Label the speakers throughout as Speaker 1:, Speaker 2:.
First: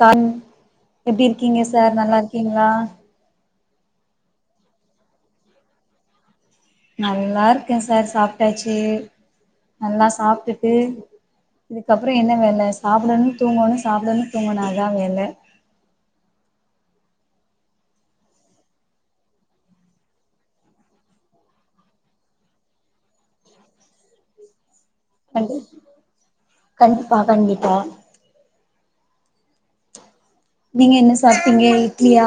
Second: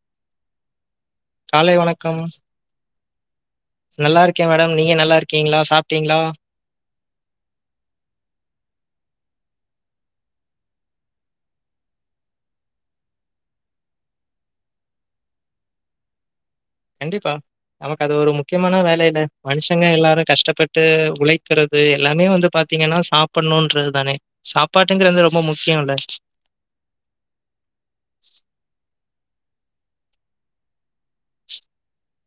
Speaker 1: கண் எப்டி இருக்கீங்க
Speaker 2: காலை
Speaker 1: சார்
Speaker 2: வணக்கம்.
Speaker 1: நல்லா இருக்கீங்களா
Speaker 2: நல்லா இருக்கே மேடம் நீங்க நல்லா இருக்கீங்களா சாப்ட்டீங்களா
Speaker 1: நல்லா இருக்கேன் சார் சாப்ட்டாச்சு நல்லா சாப்ட்டுட்டு இதுக்கப்புற என்ன வேல சாப்படனு தூங்கணு சாப்படனு தூங்கணு அதா வேல
Speaker 2: கண்டிப்பா நமக்கு அது ஒரு முக்கியமான வேலை என்ன மனுஷங்க எல்லாரு கஷ்டப்பட்டு உழைக்கிறது எல்லாமே வந்து பாத்தீங்கன்னா சாப்படணுன்றது தானே சாப்
Speaker 1: கண்டி கண்டிப்பா கண்டிப்பா நீங்க என்ன சாப்ட்டீங்க இட்லியா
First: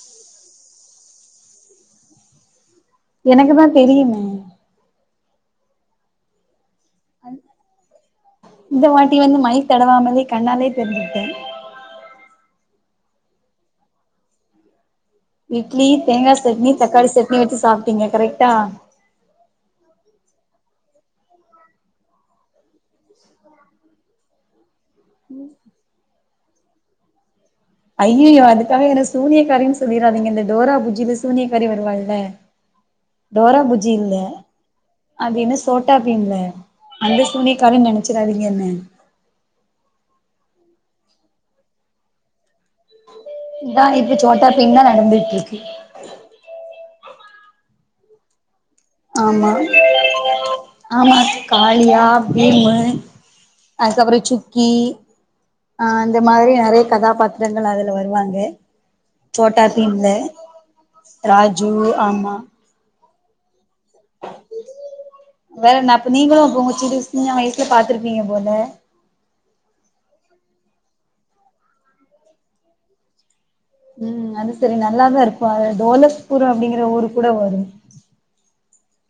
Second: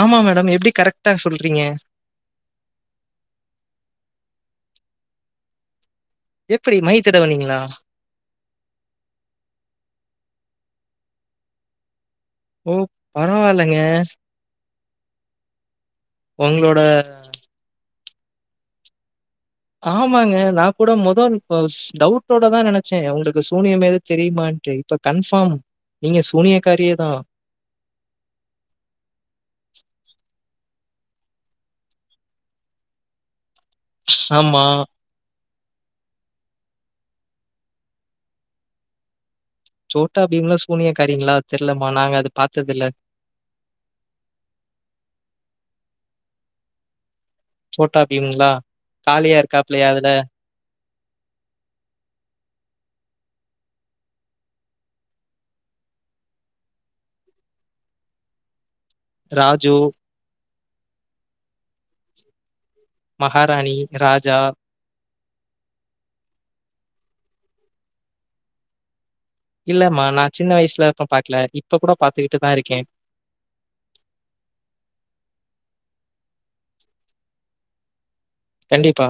Speaker 2: ஆமா மேடம் எப்டி கரெட்டா சொல்ட்டீங்க
Speaker 1: எனக்குதா தெரியுமே
Speaker 2: எப்டி மை தடவனீங்களா
Speaker 1: இந்த வாட்டி வந்து மை தடவாமலே கண்ணாலே தெரிஞ்சுட்டே
Speaker 2: ஓ பரவால்லங்க
Speaker 1: ம் இட்லி தேங்காய் சட்னி
Speaker 2: உங்களோட
Speaker 1: தக்காளி சட்னி வச்சு சா ப்டீங்க கரெக்டா?
Speaker 2: ஆமாங்க நா கூட மொதோ இப்போ டவுட்டோடதா நெனைச்சே உங்களுக்கு சூனியம் எது தெரியுமான்ட்டு இப்ப கன்ஃபார்ம் நீங்க சூனியக்காரியேதா
Speaker 1: ஐயயோ அதுக்காக என்ன சூனியக்காரின்னு சொல்லிராதீங்க இந்த டோரா பூஜில சூனியக்காரி வருவால்ல டோரா பூஜி இல்ல
Speaker 2: ஆமா.
Speaker 1: அது என்ன சோட்டா பீம்ல அந்த சூனியக்காரின்னு நெனைச்சிராதீங்கன்னே
Speaker 2: சோட்டா பீம்லா சூனியக்காரிங்களா தெரியலம்மா நாங்க அது பாத்தது இல்ல
Speaker 1: இந்தா இது சோட்டா பீம்தா நடந்துட்ருக்கு.
Speaker 2: சோட்டா பீம்ங்களா காளையா
Speaker 1: ஆமா
Speaker 2: இருக்காப்லயா அதுல?
Speaker 1: ஆமா காளியா, பீமு அதுக்கப்புறோ சுக்கி ஆ அந்த மாரி நெறைய கதாபாத்திரங்கள் அதுல வருவாங்க. சோட்டா
Speaker 2: ராஜு,
Speaker 1: பீம்ல ராஜு ஆமா
Speaker 2: மகாராணி, ராஜா
Speaker 1: வேற என்ன அப்ப நீங்களு அப்ப உங்க சிறு சின்ன வயசுல பாத்துருப்பீங்க போல
Speaker 2: இல்லம்மா நா சின்ன வயசுல ப்ப பாக்கல இப்ப கூட பாத்துக்கிட்டுதா இருக்கே
Speaker 1: ம் அது சரி நல்லாதா இருக்கு அதுல டோலக்பூர் அப்டிங்கிற ஊரு கூட வரு
Speaker 2: கண்டிப்பா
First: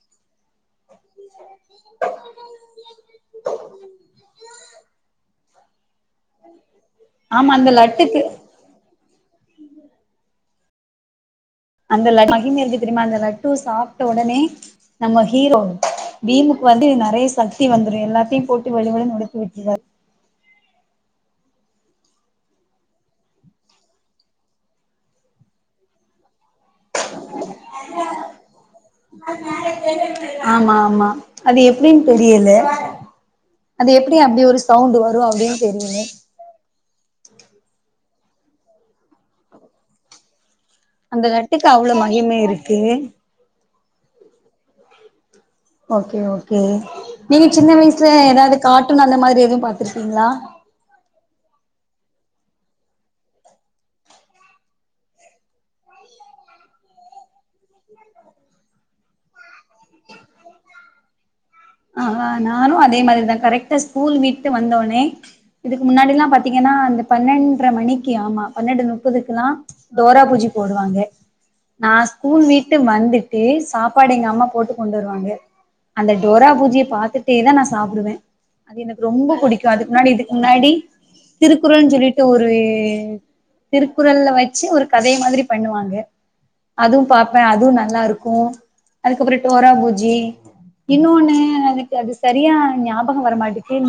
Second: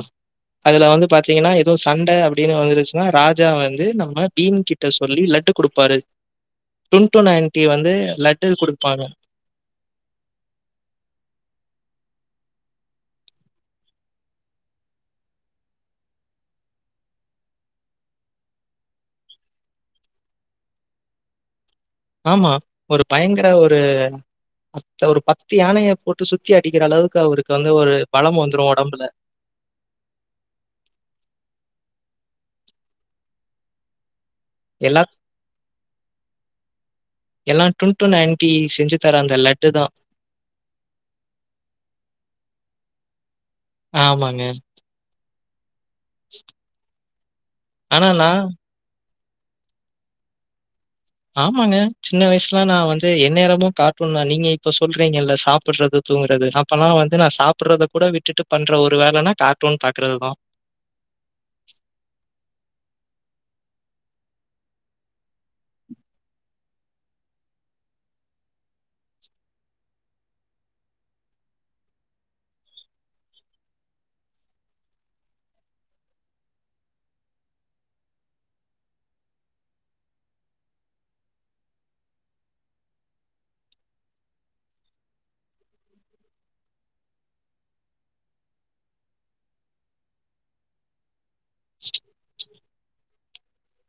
Speaker 2: அதுல வந்து பாத்தீங்கன்னா எதுவு சண்ட அப்பிடின்னு வந்துருச்சுன்னா ராஜா வந்து நம்ம பீம் கிட் ட சொல்லி லட்டு குடுப்பாரு டுண்ட்டூன்
Speaker 1: ஆமா
Speaker 2: ஆன்டி
Speaker 1: அந்த
Speaker 2: வந்து
Speaker 1: லட்டுக்கு
Speaker 2: லட்டு குடுப்பாங்க
Speaker 1: அந்த லட்டு மகிம இருக்கு தெரியுமா அந்த லட்டு சாப்ட்ட உடனே நம்ம ஹீரோ பீமுக்கு வந்து நெறைய சக்தி வந்துரு எல்லாத்தையும் போட்டு வெளுவெளுன்னு வெளுத்து விட்ருவாரு
Speaker 2: ஆமா ஒரு பயங்கர ஒரு அத் ஒரு பத்து யானைய போட்டு சுத்தி அடிக்கிற அளவுக்கு அவருக்கு வந்து ஒரு பலம் வந்துரு
Speaker 1: ஆமா ஆமா அது எப்பிடினு தெரியல அது எப் எப்டி அப்டி ஒரு சவுண்ட்
Speaker 2: எல்லா
Speaker 1: வரும் அப்டின்னு தெரியல
Speaker 2: டூன்டுன் ஆன்டி செஞ்சு தர அந்த லட்டுதா
Speaker 1: அந்த லட்டுக்கு அவ்ள மகிமை இருக்கு
Speaker 2: ஆமாங்க
Speaker 1: ஓகே ஓகே நீங்க சின்ன
Speaker 2: ஆனா
Speaker 1: வயசுல
Speaker 2: நான்
Speaker 1: ஏதாது காட்டூன் அந்த மாரி எதும் பாத்துருக்கீங்களா
Speaker 2: ஆமாங்க சின்ன வயசுலா நா வந்து என் நேரமு கார்ட்டூன் தா நீங்க இப்ப சொல்றீங்க இல்ல சாப்பறது தூங்கறது அப்பல்லா வந்து நான் சாப்பறத கூட விட்டுட்டு பண்ற ஒரு வேலனா கார்ட்டூன் பாக்குறதுதா
Speaker 1: அஅ நானு அதே மாரிதா கரெக்டா ஸ்கூல் விட்டு வந்தோனே இதுக்கு முன்னாடில்லா பாத்தீங்க என்னா அந்த பன்னெண்டர மணிக்கு ஆமா பன்னெண்டு முப்பதுக்கெல்லா டோரா பூஜி போடுவாங்க நா ஸ்கூல் வீட்டு வந்துட்டு சாப்பாடு எங்க அம்மா போட்டு கொண்டு வருவாங்க அந்த டோரா பூஜிய பாத்துட்டே தா நா சாப்பிடுவே அது எனக்கு ரொம்ப பிடிக்கும் அதுக்கு முன்னாடி இதுக்கு முன்னாடி திருக்குறள்னு சொல்லிட்டு ஒரு திருக்குறள் ல வச்சு ஒரு கதை மாதிரி பண்ணுவாங்க அதும் பாப்பே அதுவும் நல்லா இருக்கு அதுக்கப்பறம் டோரா பூஜி இன்னொன்னு எனக்கு அது சரியா ஞாபகம் வரமாட்டேங்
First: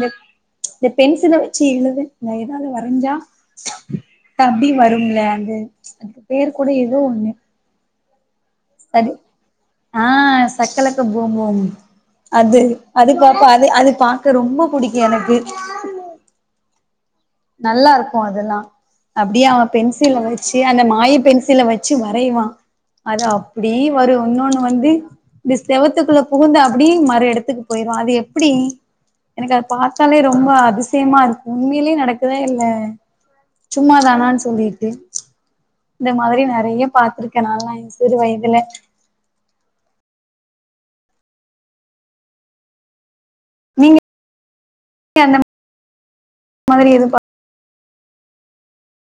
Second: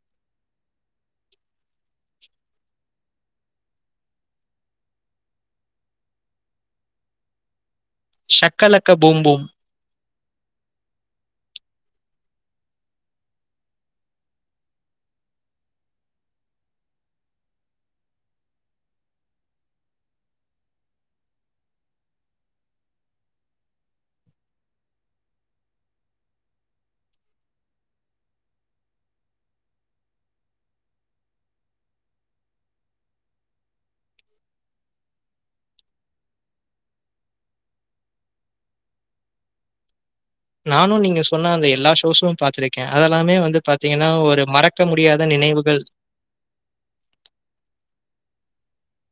Speaker 1: இந்த பென்சில வச்சு எழுத ந ஏதாது வரைஞ்சா தப்பி வரும்ல அந்த அதுக்கு பேர் கூட ஏதோ ஒண்ணு
Speaker 2: ஷக்க லக்க
Speaker 1: சரி
Speaker 2: பூம்பூம்
Speaker 1: ஆ சக்க லக்க பூம்பூம் அது அது பாப்பா அது அது பாக்க ரொம்ப புடிக்கும் எனக்கு நல்லா இருக்கு அதெல்லா அப்டியே அவ பென்சில வச்சு அந்ணத மாய பென்சில வச்சு வரைவா அது அப்டி வரும் இன்னொண்ணு வந்து இந்த செவத்துக்குள்ள புகுந்து அப்டி மரு இடத்துக்கு போயிரு அது எப்டி எனக்கு அத பாத்தாலே ரொம்ப அதிசயமா இருக்கு உண்மையிலயே நட க்குத இல்ல சும்மா தானான்னு சொல்லிட்டு இந்த மாதிரி நெறைய பாத்திருக்கே நாலா எ சிறு வயதுல
Speaker 2: நானு நீங்க சொன்ன அந்த எல்லா ஷோஸூம் பாத்திருக்கே அத எல்லாமே வந்து பாத்தீங்கன்னா
Speaker 1: நீங்க
Speaker 2: ஒரு மறக்க முடியாத
Speaker 1: அந்த
Speaker 2: நினைவுகள்
Speaker 1: மாதிரி எது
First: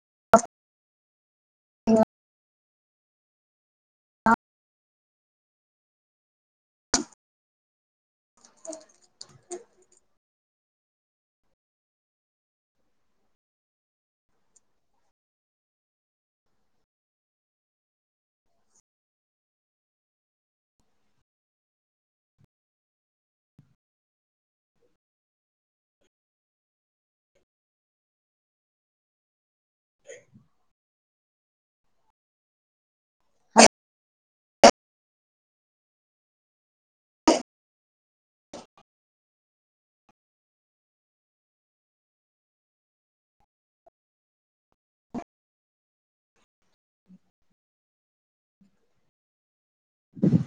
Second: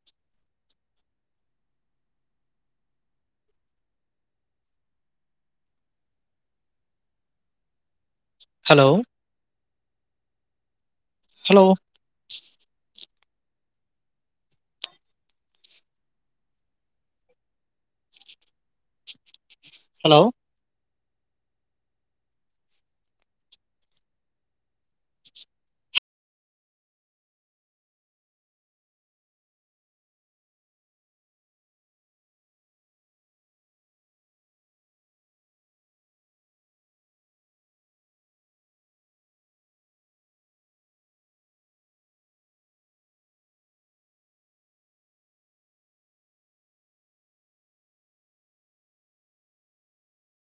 Speaker 1: [unintelligible]
Speaker 2: ஹலோ ஹலோ ஹலோ
Speaker 1: [inaudible] [inaudible]